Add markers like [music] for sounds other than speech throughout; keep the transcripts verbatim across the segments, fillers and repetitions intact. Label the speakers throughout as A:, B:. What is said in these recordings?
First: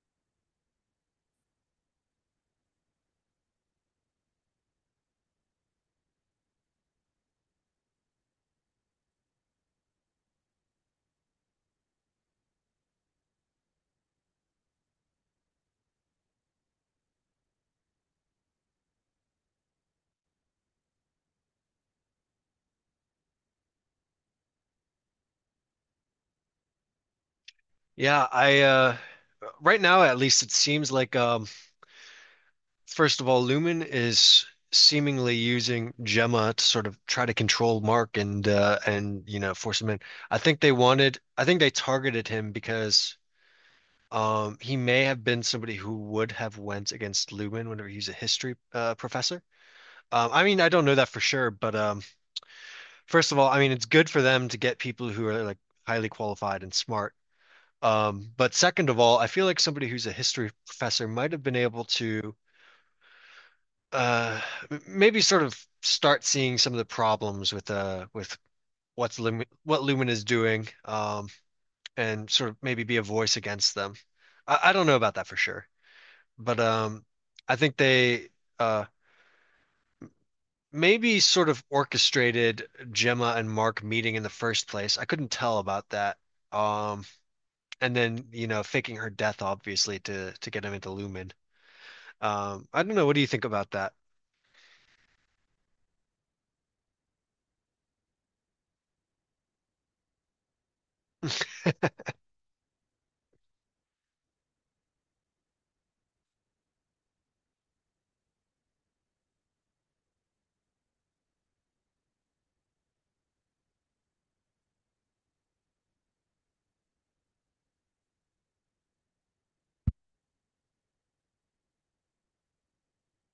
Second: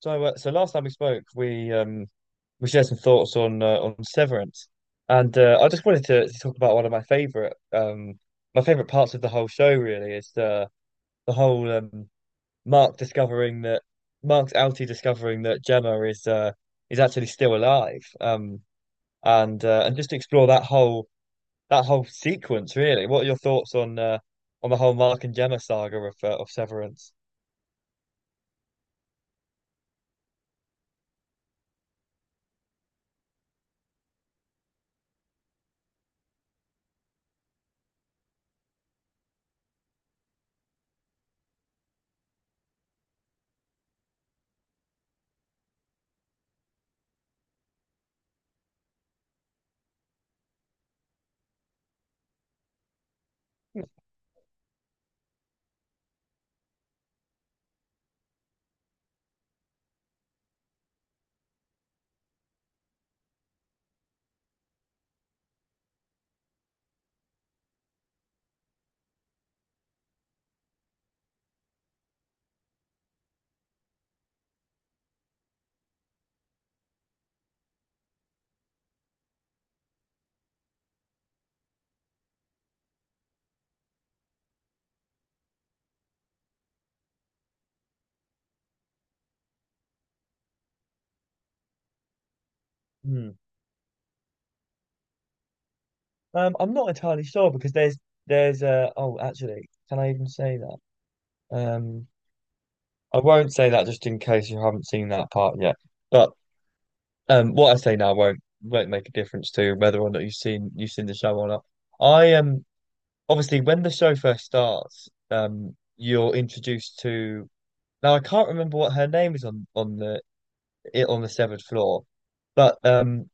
A: So, uh, so last time we spoke, we um we shared some thoughts on uh, on Severance, and uh, I just wanted to, to talk about one of my favorite um my favorite parts of the whole show. Really, is the the whole um Mark discovering that Mark's outie discovering that Gemma is uh is actually still alive. Um and uh, and just to explore that whole that whole sequence. Really, what are your thoughts on uh on the whole Mark and Gemma saga of uh, of Severance?
B: Yeah, I uh right now at least it seems like um first of all, Lumen is seemingly using Gemma to sort of try to control Mark and uh and you know force him in. I think they wanted I think they targeted him because um he may have been somebody who would have went against Lumen whenever he's a history uh professor. Um I mean, I don't know that for sure, but um first of all, I mean
A: Yeah.
B: it's good for them to get people who are like highly qualified and smart. Um, but second of all, I feel like somebody who's a history professor might have been able to uh, m- maybe sort of start seeing some of the problems with uh with what's Lumen, what Lumen is doing, um, and sort of maybe be a voice against them. I, I don't know about that for sure, but um, I think they uh, maybe sort of orchestrated Gemma and Mark meeting in the first place. I couldn't tell about that. Um, and then you know faking her death, obviously, to to get him into Lumen. Um, I don't know. What do you
A: Hmm.
B: think about that?
A: Um, I'm not entirely sure because there's there's uh oh, actually, can I even say that? Um, I won't say that just in case you haven't seen that part yet. But um, what I say now won't won't make a difference to whether or not you've seen you've seen the show or not. I am. Obviously when the show first starts, um, you're introduced to, now I can't remember what her name is on on the it on the severed floor, but um,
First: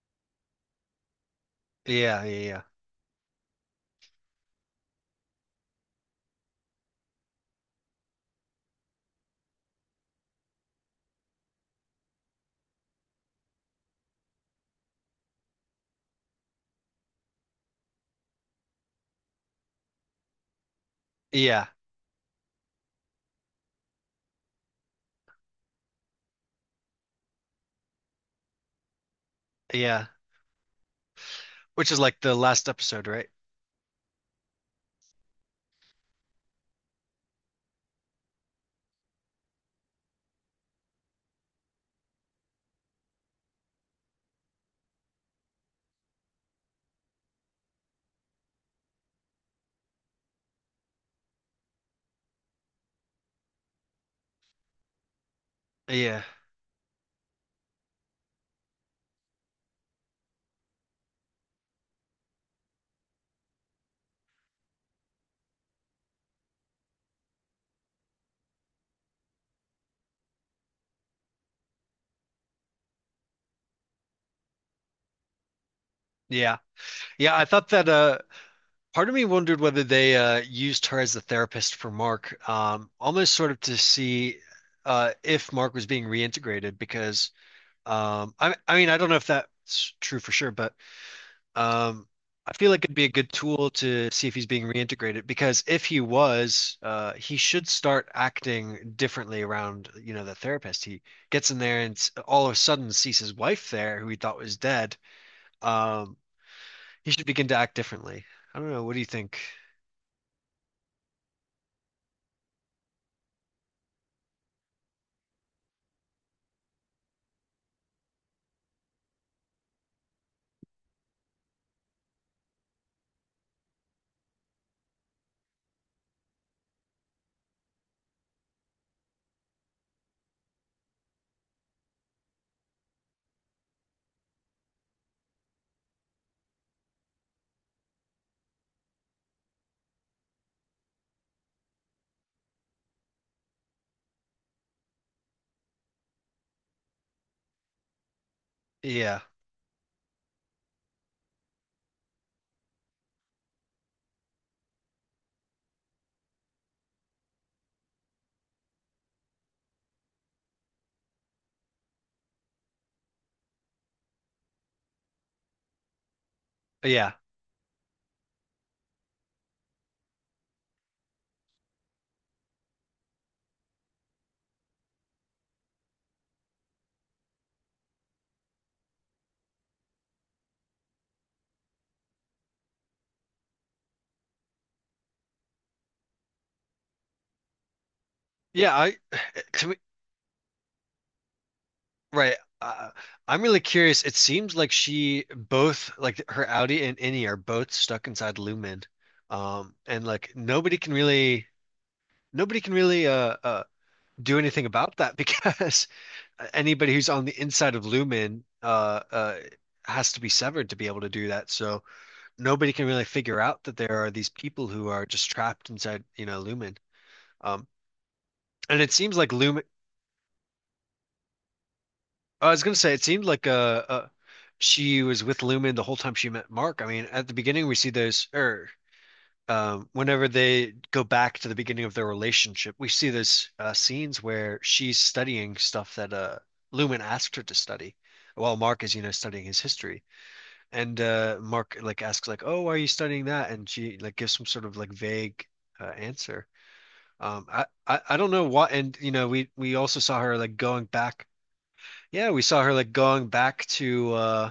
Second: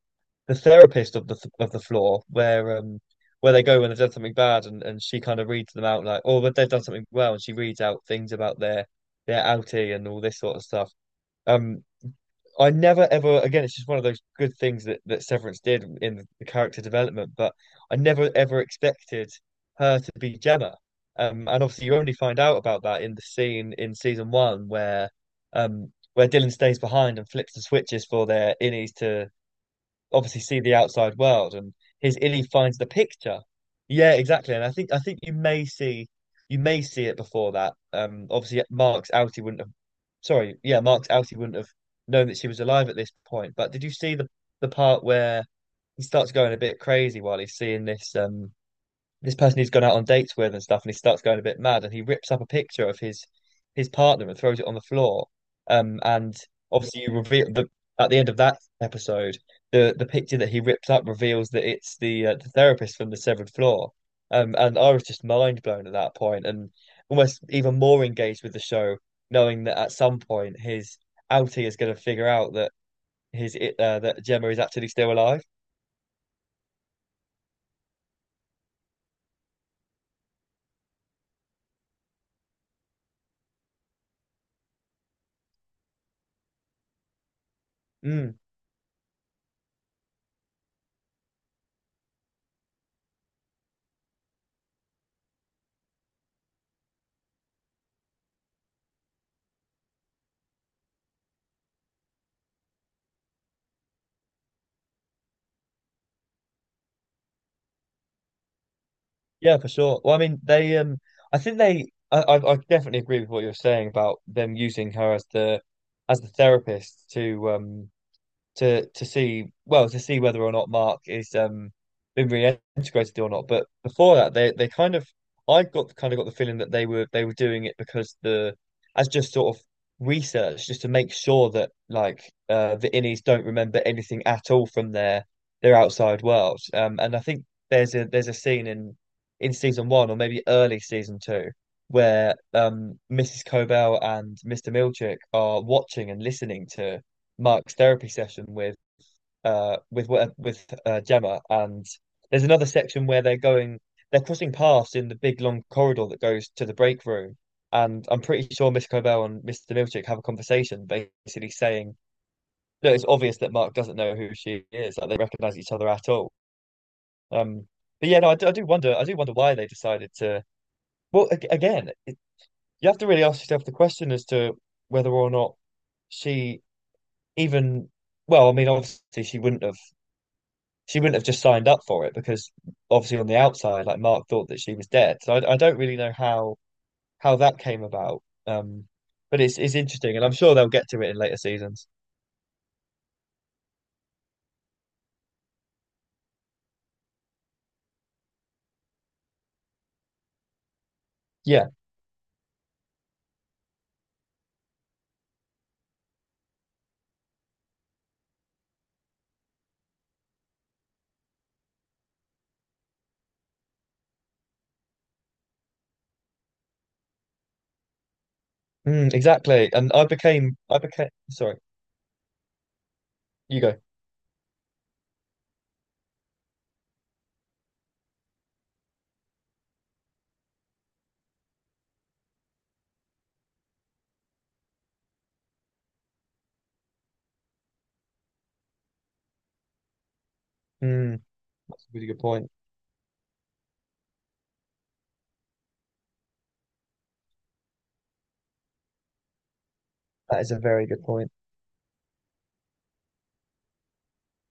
A: the therapist of the of the floor
B: Yeah, yeah, yeah,
A: where um where they go when they've done something bad and, and she kind of reads them out like, oh, but they've done something well, and she reads out things about their their outie and all this sort of stuff. Um, I never ever again. It's just one of those good things that that Severance did in the character development. But I never ever expected her to be Gemma. Um, and
B: yeah,
A: obviously, you only find out about that in the scene in season one where um where Dylan stays behind and flips the switches for their innies to
B: yeah.
A: obviously see the outside world, and
B: Which is
A: his
B: like the
A: Illy
B: last
A: finds the
B: episode, right?
A: picture. Yeah, exactly. And I think I think you may see you may see it before that. Um obviously, Mark's outie wouldn't have, sorry, yeah, Mark's outie wouldn't have known that she was alive at this point. But did you see the the part where he starts going a bit crazy while he's seeing this um this person he's gone out on dates with and stuff, and he starts going a bit mad, and he rips up a picture of his his partner and throws it on the floor. Um,
B: Yeah,
A: and obviously, you reveal the at the end of that episode, the the picture that he ripped up reveals that it's the uh, the therapist from the severed floor. Um, and I was just mind blown at that point, and almost even more engaged with the show, knowing that at some point his outie is going to figure out that his uh, that Gemma is actually still alive.
B: yeah, yeah. I thought that uh, part of me wondered whether they uh, used her as the therapist for Mark, um, almost sort of to see uh, if Mark was being reintegrated because um,
A: Mm.
B: I, I mean, I don't know if that's true for sure, but Um, I feel like it'd be a good tool to see if he's being reintegrated because if he was, uh, he should start acting differently around, you know, the therapist. He gets in there and s- all of a sudden sees his wife there, who he thought was dead. Um, he should begin to act differently. I don't know. What do you think?
A: Yeah, for sure. Well, I mean, they um, I think they, I, I, I definitely agree with what you're saying about them using her as the, as the therapist to um, to to see well to see whether or not Mark is um been reintegrated or not. But before that, they they kind of I got kind of got the feeling that they were they were doing it because the as just sort of research, just to make sure that, like, uh the innies don't remember anything at all from their their outside world. Um, and I think there's a there's a scene in in season one or maybe early season two, where um, missus Cobell and mister Milchick are watching and listening to Mark's therapy session with
B: Yeah.
A: uh with what- with uh, Gemma, and there's another section where they're going they're crossing paths in the big long corridor that goes to the break room, and I'm pretty sure Miss Cobell and mister Milchick have a conversation, basically saying that it's obvious that Mark doesn't know who she is, like they recognize each other at all.
B: Yeah.
A: Um, but yeah, no, I do, I do wonder, I do wonder why they decided to. Well, again, it, you have to really ask yourself the question as to whether or not she even. Well, I mean, obviously she wouldn't have she wouldn't have just signed up for it because obviously on the outside, like, Mark thought that she was dead. So I, I don't really know how how that came about.
B: Yeah.
A: Um,
B: I,
A: but
B: [sighs]
A: it's
B: to
A: it's
B: me,
A: interesting, and I'm sure they'll get to it in later seasons.
B: right. Uh, I'm really curious. It seems like she both, like her Audi and Innie, are both stuck inside Lumen. Um, and like nobody can really.
A: Yeah,
B: Nobody can really uh, uh do anything about that because [laughs] anybody who's on the inside of Lumen uh uh has to be severed to be able to do that. So nobody can really figure out that there are these people who are just trapped inside, you know, Lumen. Um, and it
A: mm,
B: seems like Lumen.
A: exactly. And I became I became, sorry,
B: I was gonna say it seemed like
A: you go.
B: uh, uh she was with Lumen the whole time she met Mark. I mean, at the beginning we see those, or um, whenever they go back to the beginning of their relationship, we see this uh, scenes where she's studying stuff that uh, Lumen asked her to study, while Mark is, you know, studying his history. And
A: Mm,
B: uh, Mark
A: that's a
B: like
A: really good
B: asks like,
A: point.
B: "Oh, why are you studying that?" And she like gives some sort of like vague uh, answer. Um, I, I I don't know what, and you know, we we also saw her
A: That is
B: like
A: a very
B: going
A: good
B: back.
A: point.
B: Yeah, we saw her like going back to uh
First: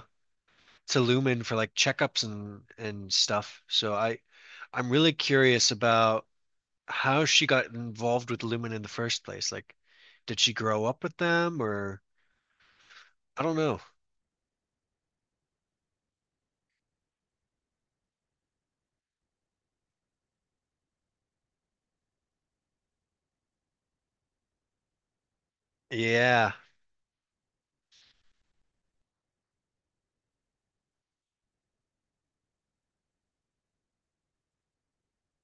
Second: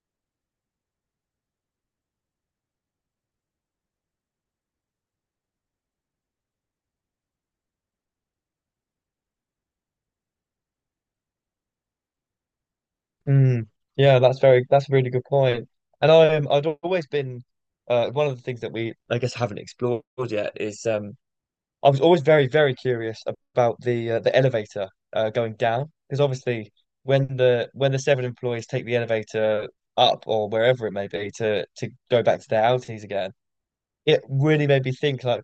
B: to Lumen for like checkups and and stuff. So I I'm really curious about how she got involved with Lumen in the first place. Like, did she grow up with them or I don't
A: Mm,
B: know.
A: yeah, that's very that's a really good point. And I um, I'd always been uh, one of the things that we, I guess, haven't explored yet is um I was always very, very curious about the uh, the elevator, uh, going down, because
B: Yeah,
A: obviously when the when the seven employees take the elevator up or wherever it may be to to go back to their outings again, it really made me think, like,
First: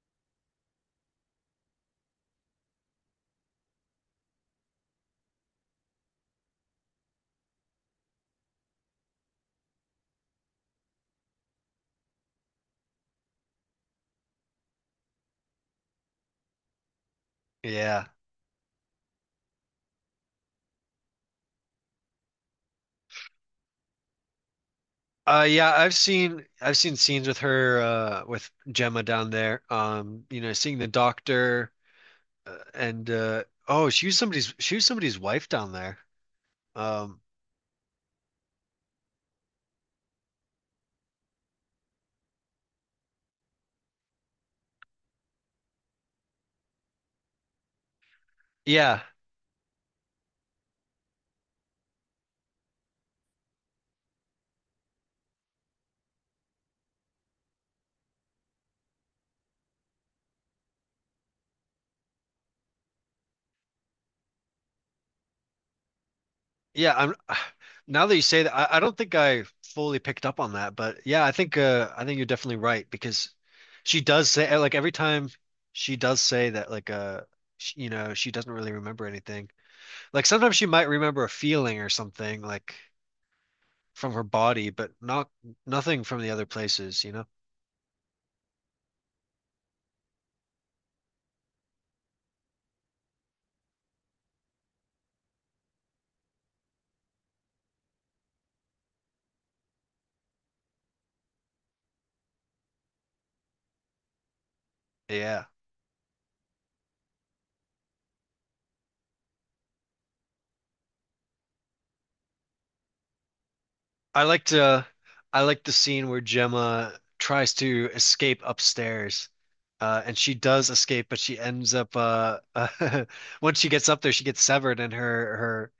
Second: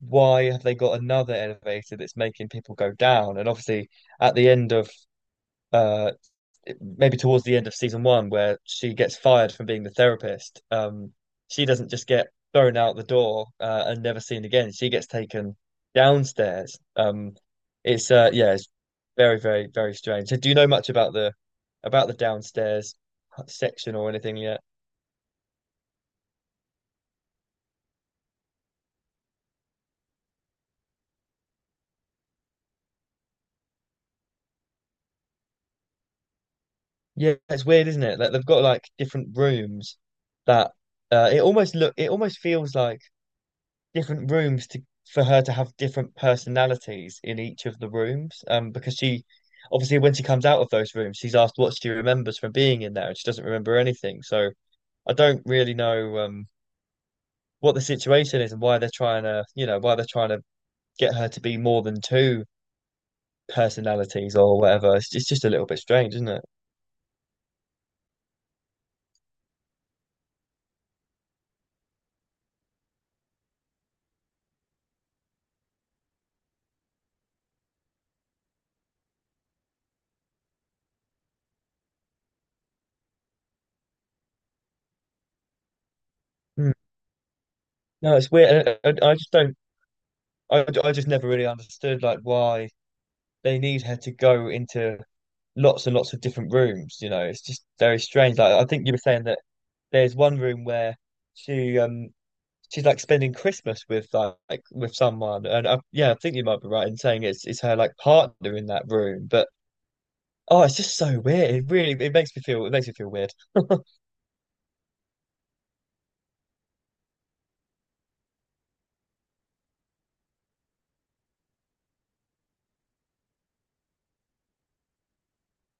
A: why have they got another elevator that's making people go down? And obviously at the end of, uh maybe towards the end of season one, where she gets fired from being the therapist. Um, she doesn't just get thrown out the door, uh, and never seen again. She gets taken downstairs. Um,
B: yeah.
A: it's uh, yeah, it's very, very, very strange. So do you know much about the about the downstairs section or anything yet?
B: Uh yeah, I've seen I've seen scenes with her uh with Gemma down there. Um, you know, seeing the doctor uh, and uh oh, she was somebody's she was somebody's wife down there. Um,
A: Yeah, it's weird, isn't it? Like, they've got, like, different rooms that, uh, it almost look it almost feels like different rooms to for her to have different personalities in each of the rooms. Um, because
B: yeah.
A: she obviously when she comes out of those rooms, she's asked what she remembers from being in there, and she doesn't remember anything. So I don't really know um what the situation is and why they're trying to, you know, why they're trying to get her to be more than two personalities or whatever. It's, just, it's just a little bit strange, isn't it?
B: Yeah, I'm [sighs] now that you say that, I, I don't think I fully picked up on that, but yeah, I think uh I think you're definitely right because she does say eh, like every time she does say that like uh sh you know, she doesn't really remember anything. Like sometimes she might remember a feeling or something like from her body, but not nothing from the other
A: Hmm.
B: places, you know?
A: No, it's weird. And I, I, I just don't. I, I just never really understood, like, why they need her to go into lots and lots of different rooms. You know, it's just very strange. Like, I think you were saying that there's one room where she um she's like spending Christmas with like with
B: Yeah.
A: someone, and I, yeah, I think you might be right in saying it's it's her, like, partner in that room. But, oh, it's just so weird. It really it makes me feel it makes me feel weird. [laughs]
B: I liked uh I liked the scene where Gemma tries to escape upstairs. Uh, and she does escape, but she ends up uh, [laughs] once she gets up there, she gets severed, and her her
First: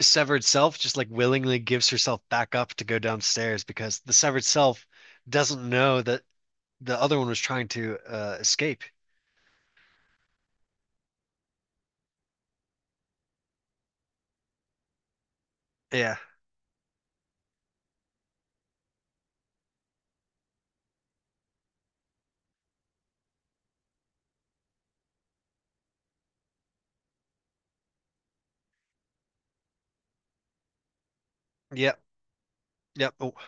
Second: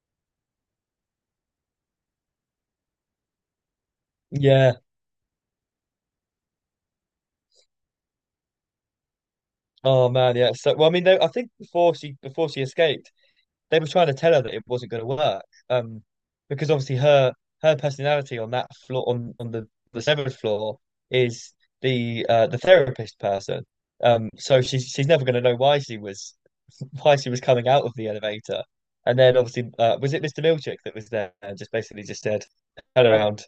B: severed self just like willingly gives herself back up to go downstairs because the severed
A: Yeah.
B: self doesn't know that the other one was trying to uh, escape.
A: Oh, man. Yeah. So, well, I mean, though, I think before she before she escaped, they were trying to tell her that it wasn't going to work. Um,
B: Yeah.
A: because obviously her her personality on that floor, on on the the seventh floor, is the uh the therapist person. Um, so she's she's never going to know why she was [laughs] why she was coming out of the elevator. And then obviously, uh, was it mister Milchick that was there, and just
B: Yep.
A: basically just said, turn
B: Yep.
A: around,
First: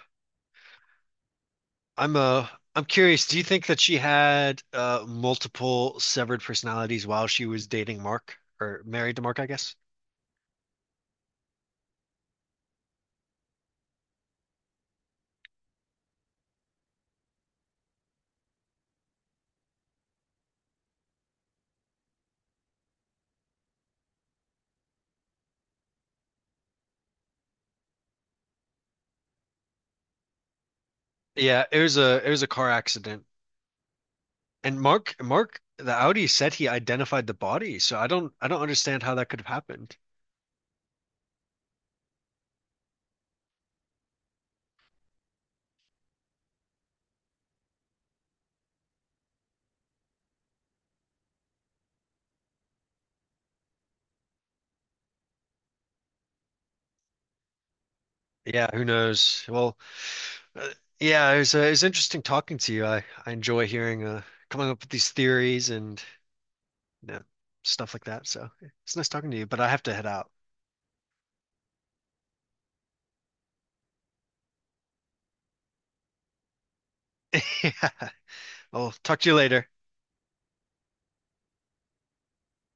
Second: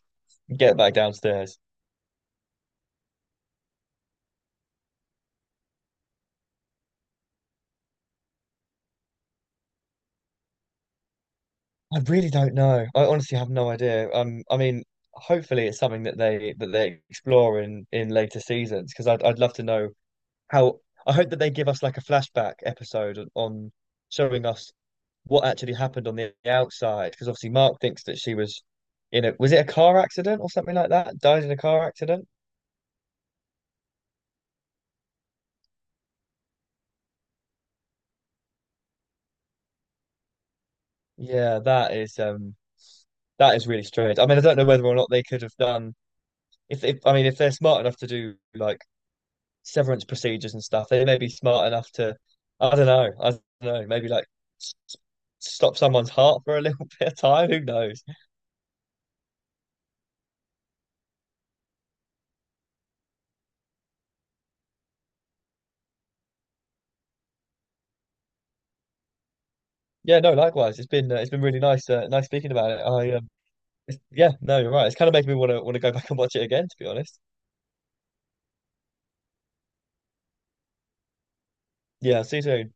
A: get back downstairs.
B: I'm uh I'm curious, do you think that she had uh multiple severed personalities while she was dating Mark or married to Mark, I guess?
A: I really don't know. I honestly have no idea. Um, I mean, hopefully it's something that they that they explore in in later seasons, because I'd I'd love to know how I hope that they give us, like, a flashback episode on, on showing us what actually happened on the outside. Because obviously Mark thinks that she was in a, was it a car accident or something like that? Died in a
B: Yeah, it
A: car
B: was a
A: accident.
B: it was a car accident. And Mark Mark the Audi said he identified the body, so I don't I don't understand how that could have happened.
A: Yeah, that is um that is really strange. I mean, I don't know whether or not they could have done, if, if, I mean, if they're smart enough to do, like, severance procedures and stuff, they may be smart enough to, I don't know, I don't know, maybe, like, s- stop someone's heart for a little [laughs] bit of time. Who knows?
B: Yeah, who knows? Well, uh, yeah, it was uh, it was interesting talking to you. I I enjoy hearing uh coming up with these theories and you know, stuff like that. So, it's nice talking to you, but I have to head
A: Yeah,
B: out.
A: no, likewise. It's been uh, it's been really nice, uh, nice speaking about it. I um, it's, yeah, no, you're right. It's kind of making me want to want to go back and watch it again, to be honest.
B: [laughs] Yeah. I'll talk to you later.
A: Yeah, see you soon.